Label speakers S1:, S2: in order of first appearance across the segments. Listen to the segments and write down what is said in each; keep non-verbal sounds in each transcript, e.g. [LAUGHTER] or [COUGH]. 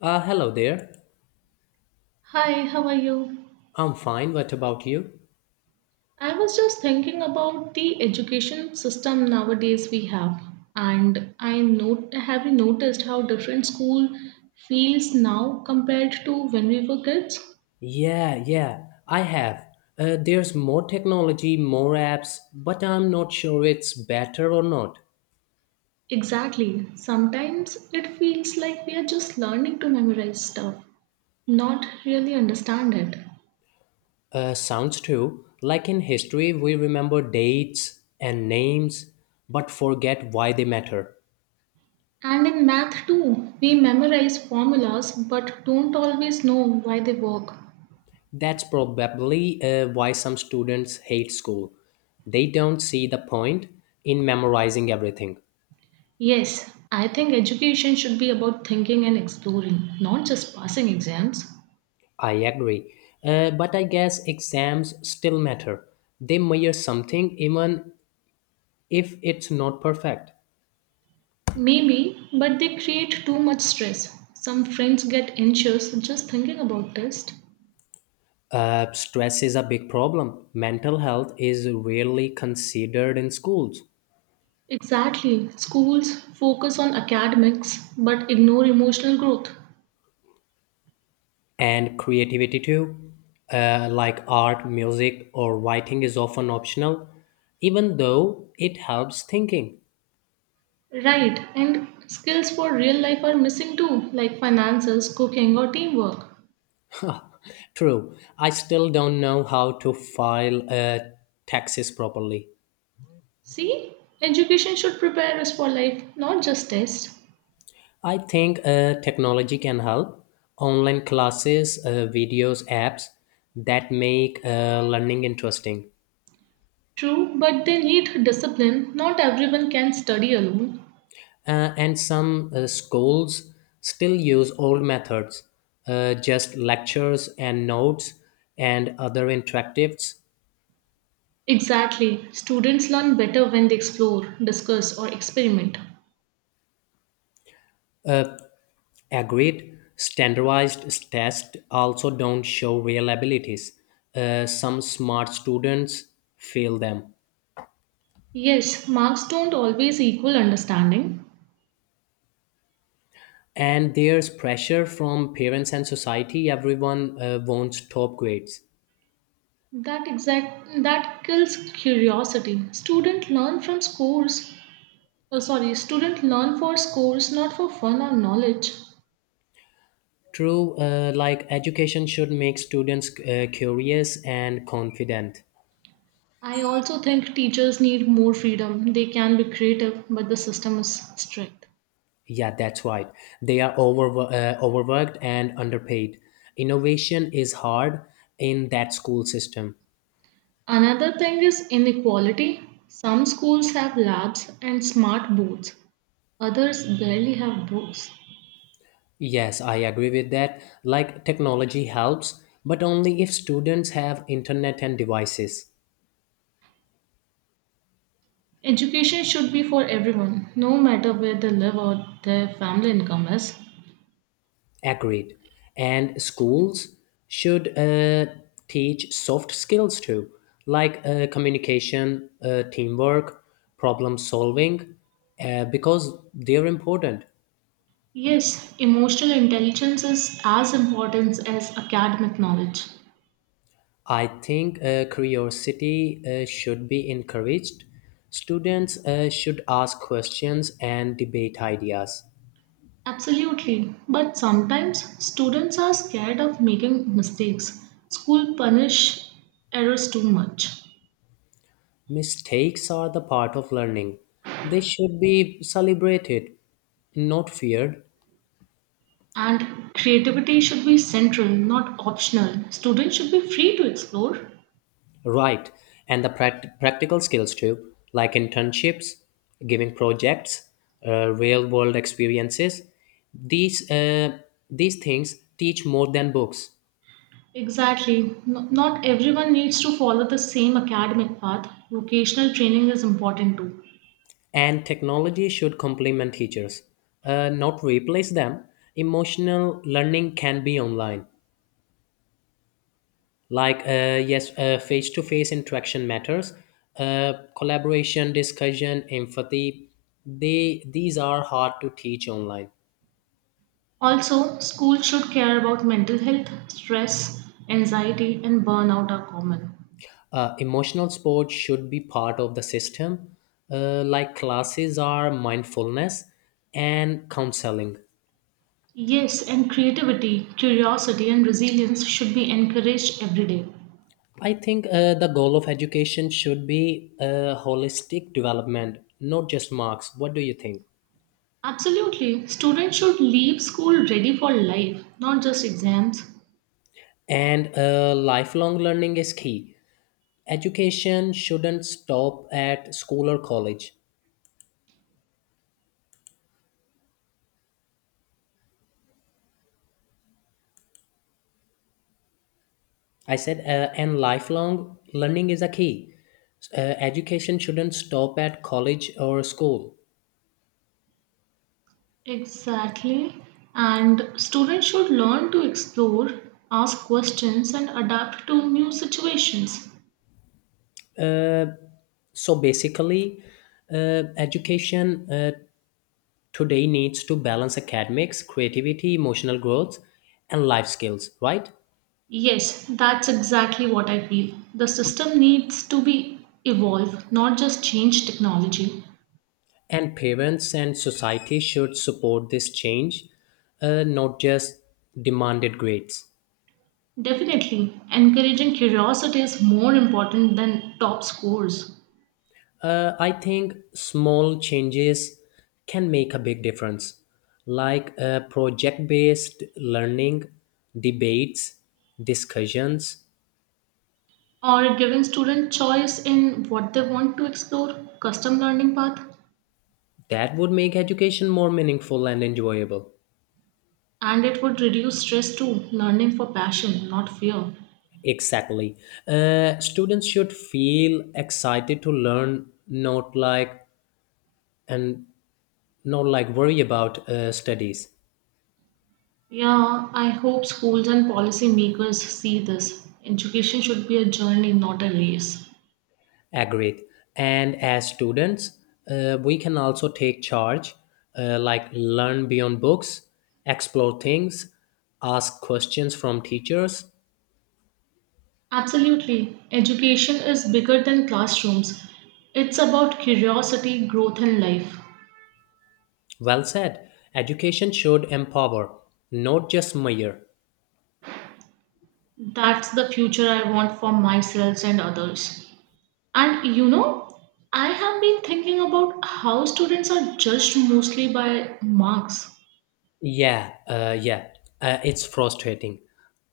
S1: Hello there.
S2: Hi, how are you?
S1: I'm fine. What about you?
S2: I was just thinking about the education system nowadays we have, and I note have you noticed how different school feels now compared to when we were kids?
S1: Yeah, yeah, I have. There's more technology, more apps, but I'm not sure it's better or not.
S2: Exactly. Sometimes it feels like we are just learning to memorize stuff, not really understand it.
S1: Sounds true. Like in history, we remember dates and names, but forget why they matter.
S2: And in math too, we memorize formulas but don't always know why they work.
S1: That's probably why some students hate school. They don't see the point in memorizing everything.
S2: Yes, I think education should be about thinking and exploring, not just passing exams.
S1: I agree. But I guess exams still matter. They measure something even if it's not perfect.
S2: Maybe, but they create too much stress. Some friends get anxious just thinking about tests.
S1: Stress is a big problem. Mental health is rarely considered in schools.
S2: Exactly. Schools focus on academics but ignore emotional growth.
S1: And creativity too, like art, music, or writing is often optional, even though it helps thinking.
S2: Right, and skills for real life are missing too, like finances, cooking, or teamwork.
S1: True, I still don't know how to file taxes properly.
S2: See, education should prepare us for life, not just tests.
S1: I think technology can help. Online classes, videos, apps that make learning interesting.
S2: True, but they need discipline. Not everyone can study alone.
S1: And some schools still use old methods, just lectures and notes and other interactives.
S2: Exactly. Students learn better when they explore, discuss, or experiment.
S1: Uh, agreed, standardized tests also don't show real abilities. Some smart students fail them.
S2: Yes, marks don't always equal understanding.
S1: And there's pressure from parents and society. Everyone wants top grades.
S2: That kills curiosity. Student learn from scores. Oh, sorry, student learn for scores, not for fun or knowledge.
S1: True, like education should make students curious and confident.
S2: I also think teachers need more freedom. They can be creative, but the system is strict.
S1: Yeah, that's right. They are overworked and underpaid. Innovation is hard in that school system.
S2: Another thing is inequality. Some schools have labs and smart boards, others barely have books.
S1: Yes, I agree with that. Like technology helps, but only if students have internet and devices.
S2: Education should be for everyone, no matter where they live or their family income is.
S1: Agreed. And schools should teach soft skills too, like communication, teamwork, problem solving, because they're important.
S2: Yes, emotional intelligence is as important as academic knowledge.
S1: I think curiosity should be encouraged. Students should ask questions and debate ideas.
S2: Absolutely, but sometimes students are scared of making mistakes. School punish errors too much.
S1: Mistakes are the part of learning. They should be celebrated, not feared.
S2: And creativity should be central, not optional. Students should be free to explore.
S1: Right, and the practical skills too, like internships, giving projects, real world experiences. These, uh, these things teach more than books,
S2: Exactly. Not everyone needs to follow the same academic path. Vocational training is important too.
S1: and technology should complement teachers, not replace them. Emotional learning can be online. Like, yes, face to face interaction matters, collaboration, discussion, empathy. These are hard to teach online.
S2: Also, schools should care about mental health, stress, anxiety, and burnout are common.
S1: Emotional sports should be part of the system, like classes are mindfulness and counseling.
S2: Yes, and creativity, curiosity, and resilience should be encouraged every day.
S1: I think the goal of education should be holistic development, not just marks. What do you think?
S2: Absolutely. Students should leave school ready for life, not just exams.
S1: And lifelong learning is key. Education shouldn't stop at school or college. I said, and lifelong learning is a key. Uh, Education shouldn't stop at college or school.
S2: Exactly. And students should learn to explore, ask questions, and adapt to new situations.
S1: So basically, education today needs to balance academics, creativity, emotional growth, and life skills, right?
S2: Yes, that's exactly what I feel. The system needs to be evolved, not just change technology.
S1: And parents and society should support this change, not just demanded grades.
S2: Definitely, encouraging curiosity is more important than top scores.
S1: I think small changes can make a big difference, like project based learning, debates, discussions.
S2: Or giving student choice in what they want to explore, custom learning path,
S1: That would make education more meaningful and enjoyable.
S2: and it would reduce stress too, learning for passion, not fear.
S1: Exactly. Students should feel excited to learn, and not like worry about studies.
S2: Yeah, I hope schools and policymakers see this. Education should be a journey, not a race.
S1: Agreed. And as students, we can also take charge, like learn beyond books, explore things, ask questions from teachers.
S2: Absolutely. Education is bigger than classrooms. It's about curiosity, growth, and life.
S1: Well said. Education should empower, not just measure.
S2: That's the future I want for myself and others. And you know, I have been thinking about how students are judged mostly by marks.
S1: Yeah, it's frustrating.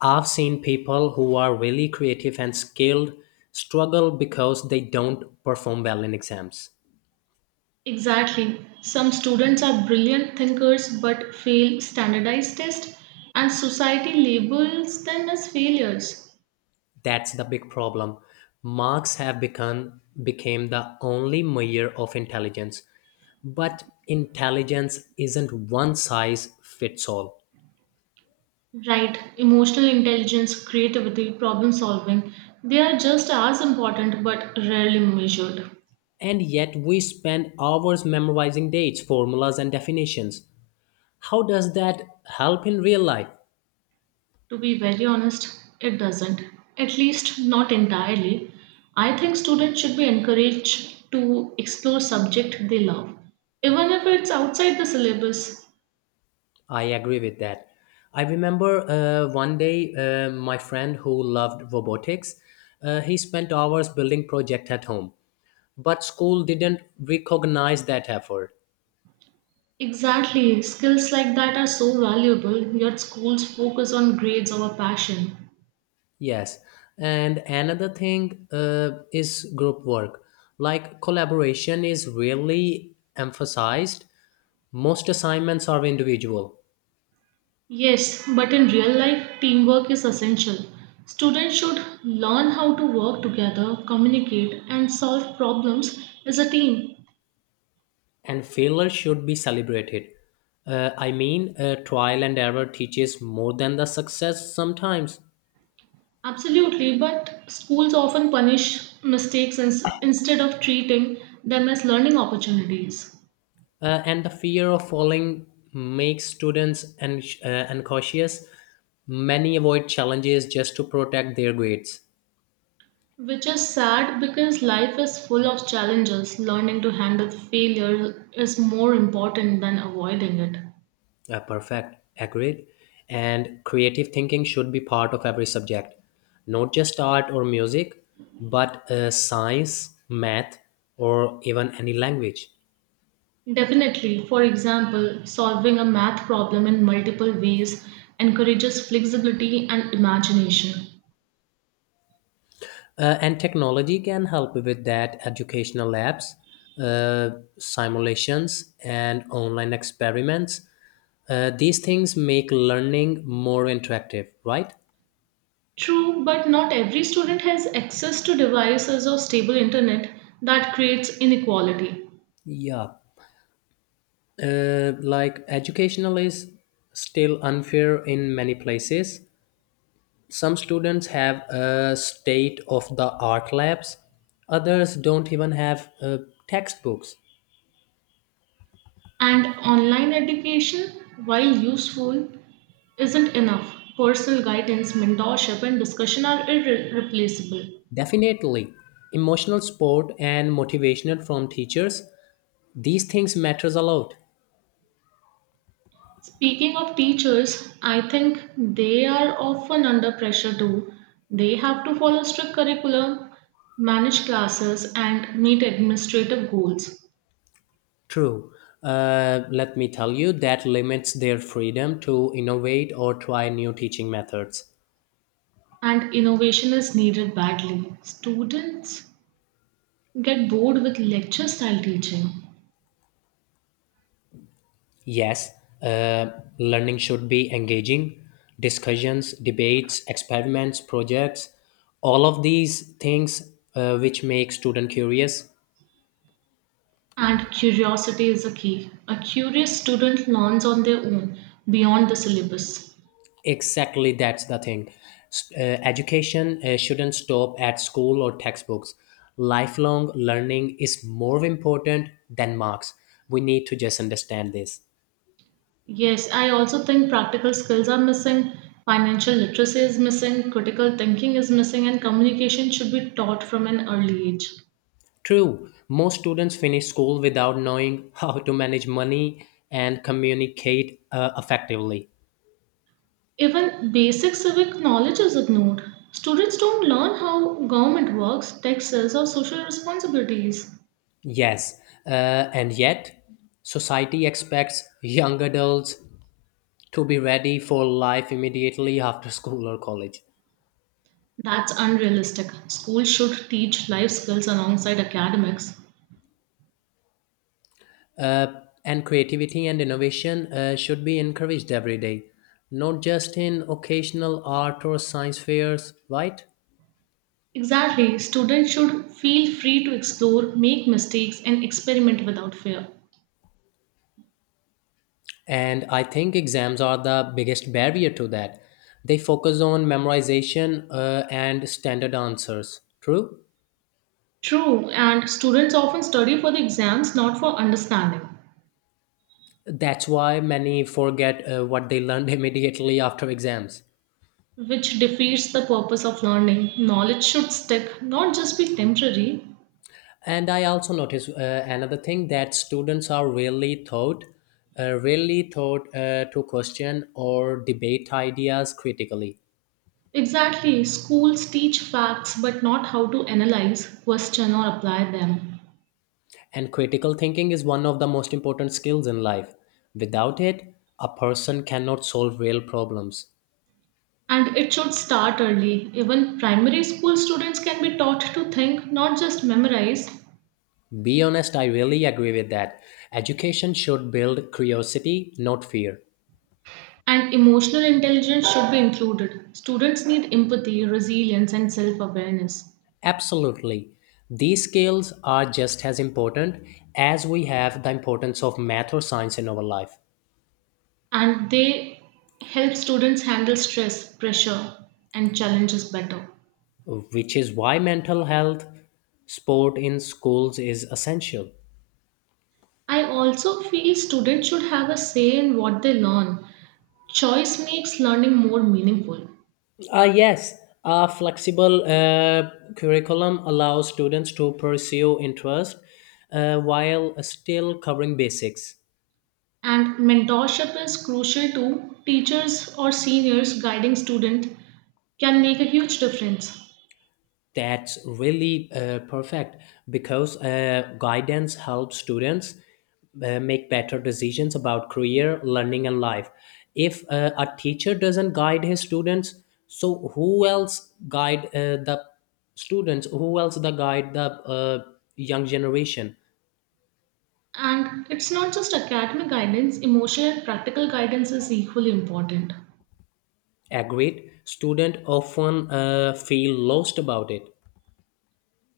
S1: I've seen people who are really creative and skilled struggle because they don't perform well in exams.
S2: Exactly. Some students are brilliant thinkers but fail standardized tests, and society labels them as failures.
S1: That's the big problem. Marks have become became the only measure of intelligence, but intelligence isn't one size fits all.
S2: Right. Emotional intelligence, creativity, problem solving, they are just as important but rarely measured.
S1: And yet we spend hours memorizing dates, formulas, and definitions. How does that help in real life?
S2: To be very honest, it doesn't. At least not entirely. I think students should be encouraged to explore subject they love, even if it's outside the syllabus.
S1: I agree with that. I remember one day my friend who loved robotics, he spent hours building project at home, but school didn't recognize that effort.
S2: Exactly. Skills like that are so valuable, yet schools focus on grades over passion.
S1: Yes, and another thing is group work. Like collaboration is really emphasized. Most assignments are individual,
S2: Yes, but in real life, teamwork is essential. Students should learn how to work together, communicate, and solve problems as a team.
S1: and failure should be celebrated. I mean, trial and error teaches more than the success sometimes.
S2: Absolutely, but schools often punish mistakes instead of treating them as learning opportunities.
S1: And the fear of falling makes students and cautious. Many avoid challenges just to protect their grades.
S2: Which is sad because life is full of challenges. Learning to handle failure is more important than avoiding it.
S1: Perfect, agreed. And creative thinking should be part of every subject, not just art or music, but science, math, or even any language.
S2: Definitely, for example, solving a math problem in multiple ways encourages flexibility and imagination.
S1: And technology can help with that. Educational labs, uh, simulations, and online experiments. These things make learning more interactive, right?
S2: True, but not every student has access to devices or stable internet that creates inequality.
S1: Yeah, like educational is still unfair in many places. Some students have a state of the art labs, others don't even have textbooks.
S2: And online education, while useful, isn't enough. Personal guidance, mentorship, and discussion are irreplaceable.
S1: Definitely, emotional support and motivational from teachers, these things matters a lot.
S2: Speaking of teachers, I think they are often under pressure too. They have to follow strict curriculum, manage classes, and meet administrative goals.
S1: True. Let me tell you that limits their freedom to innovate or try new teaching methods.
S2: And innovation is needed badly. Students get bored with lecture style teaching.
S1: Yes, uh, learning should be engaging. Discussions, debates, experiments, projects, all of these things which make student curious.
S2: And curiosity is a key. A curious student learns on their own, beyond the syllabus.
S1: Exactly, that's the thing. Education shouldn't stop at school or textbooks. Lifelong learning is more important than marks. We need to just understand this.
S2: Yes, I also think practical skills are missing, financial literacy is missing, critical thinking is missing, and communication should be taught from an early age.
S1: True, most students finish school without knowing [LAUGHS] how to manage money and communicate effectively.
S2: Even basic civic knowledge is ignored. Students don't learn how government works, taxes, or social responsibilities.
S1: Yes, uh, and yet society expects young adults to be ready for life immediately after [LAUGHS] school or college.
S2: That's unrealistic. Schools should teach life skills alongside academics.
S1: Uh, and creativity and innovation should be encouraged every day, not just in occasional art or science fairs, right?
S2: Exactly, students should feel free to explore, make mistakes, and experiment without fear.
S1: And I think exams are the biggest barrier to that. They focus on memorization and standard answers. True?
S2: True, and students often study for the exams, not for understanding,
S1: That's why many forget what they learned [LAUGHS] immediately after exams.
S2: which defeats the purpose of learning. Knowledge should stick, not just be temporary.
S1: And I also notice another thing, that students are rarely taught to question or debate ideas critically.
S2: Exactly, schools teach facts but not how to analyze, question, or apply them.
S1: And critical thinking is one of the most important skills in life. Without it, a person cannot solve real problems.
S2: And it should start early. Even primary school students can be taught to think, not just memorize.
S1: Be honest, I really agree with that. Education should build curiosity, not fear.
S2: And emotional intelligence should be included. Students need empathy, resilience, and self awareness.
S1: Absolutely. These skills are just as important as we have the importance of math or science in our life,
S2: And they help students handle stress, pressure, and challenges better.
S1: which is why mental health sport in schools is essential.
S2: I also feel students should have a say in what they learn. Choice makes learning more meaningful,
S1: Yes, a flexible curriculum allows students to pursue interest while still covering basics.
S2: and mentorship is crucial too. Teachers or seniors guiding students can make a huge difference.
S1: That's really perfect, because guidance helps students make better decisions about career, learning, and life. If a teacher doesn't guide his students, so who else guide the students? Who else the guide the young generation?
S2: And it's not just academic guidance, emotional and practical guidance is equally important.
S1: Agreed. Student often feel lost about it.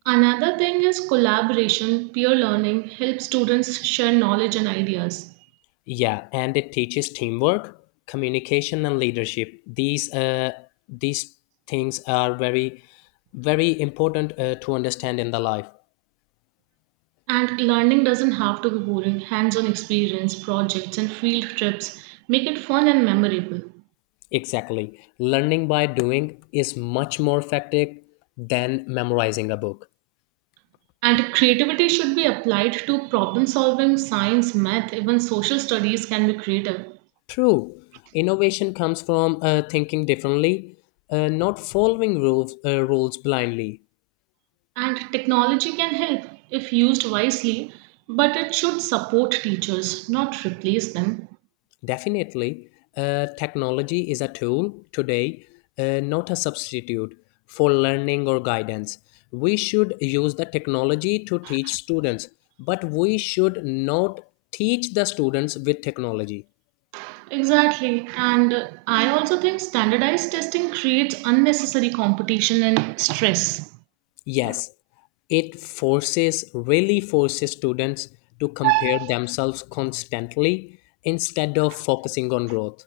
S2: Another thing is collaboration, peer learning helps students share knowledge and ideas.
S1: Yeah, and it teaches teamwork, communication, and leadership. These things are very important to understand in the life.
S2: And learning doesn't have to be boring. Hands on experience, projects, and field trips make it fun and memorable.
S1: Exactly, learning by doing is much more effective than memorizing a book.
S2: And creativity should be applied to problem solving, science, math, even social studies can be creative.
S1: True, innovation comes from thinking differently, not following rules blindly.
S2: And technology can help if used wisely, but it should support teachers, not replace them.
S1: Definitely, technology is a tool today, not a substitute for learning or guidance. We should use the technology to teach students, but we should not teach the students with technology.
S2: Exactly. And I also think standardized testing creates unnecessary competition and stress.
S1: Yes, really forces students to compare themselves constantly instead of focusing on growth.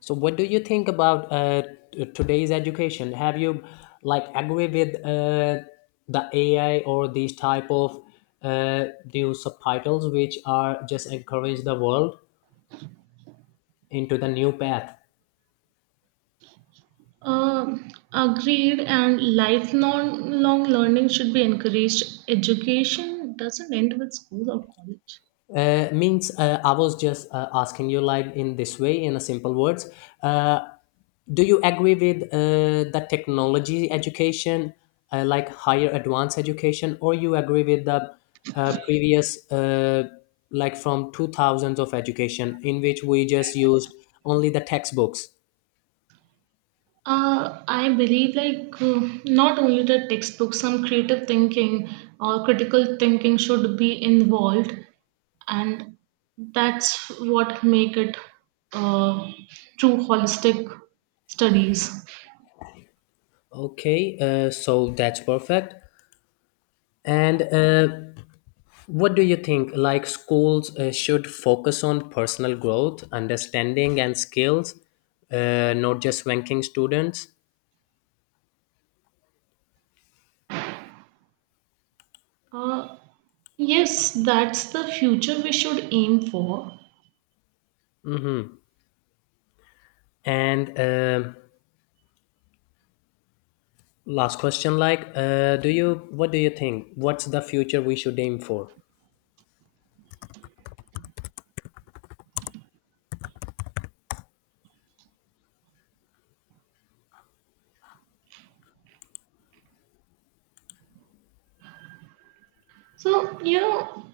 S1: So, what do you think about today's education? Have you like agree with the AI or these type of uh, new subtitles which are just encourage the world into the new path?
S2: Uh, Agreed, and lifelong long learning should be encouraged. Education doesn't end with school or college.
S1: Means I was just asking you like in this way in a simple words. Uh, Do you agree with the technology education, like higher advanced education, or you agree with the previous, like from 2000s of education, in which we just used only the textbooks?
S2: I believe not only the textbook, some creative thinking or critical thinking should be involved, and that's what make it uh, true holistic studies.
S1: Okay, so that's perfect. And what do you think? Like schools should focus on personal growth, understanding, and skills, not just ranking students.
S2: Uh, yes, that's the future we should aim for.
S1: And last question, like, do you what do you think? What's the future we should aim for?
S2: So, you know,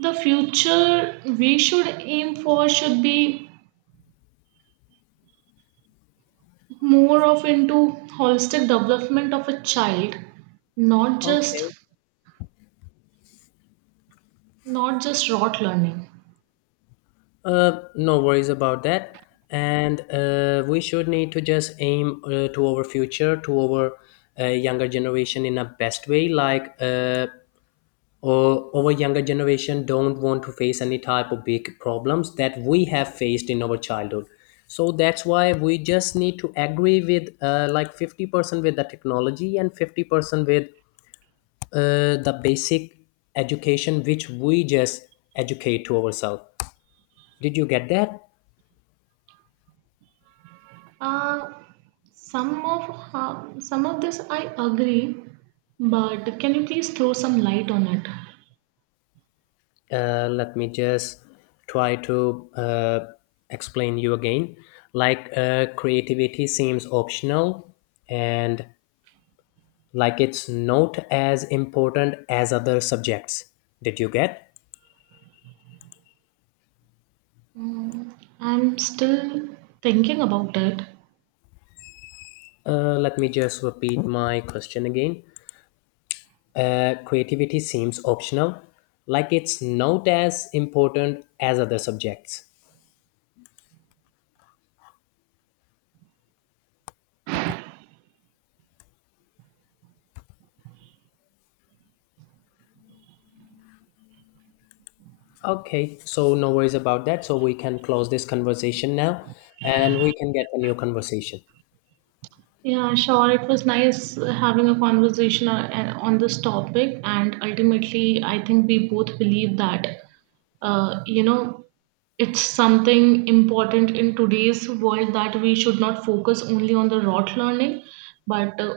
S2: the future we should aim for should be more of into holistic development of a child, not just
S1: Okay.
S2: rote learning.
S1: No worries about that. And we should need to just aim to our future, to our younger generation in a best way. Like, or our younger generation don't want to face any type of big problems that we have faced in our childhood. So that's why we just need to agree with like 50% with the technology and 50% with the basic education which we just educate to ourselves. Did you get that?
S2: uh, some of this I agree, but can you please throw some light on it?
S1: Let me just try to explain you again. Like creativity seems optional and like it's not as important as other subjects. Did you get?
S2: Mm, I'm still thinking about it.
S1: Let me just repeat my question again. Creativity seems optional, like it's not as important as other subjects. Okay, so no worries about that. So we can close this conversation now and we can get a new conversation.
S2: Yeah, sure. It was nice having a conversation on this topic, and ultimately I think we both believe that, you know, it's something important in today's world that we should not focus only on the rote learning, but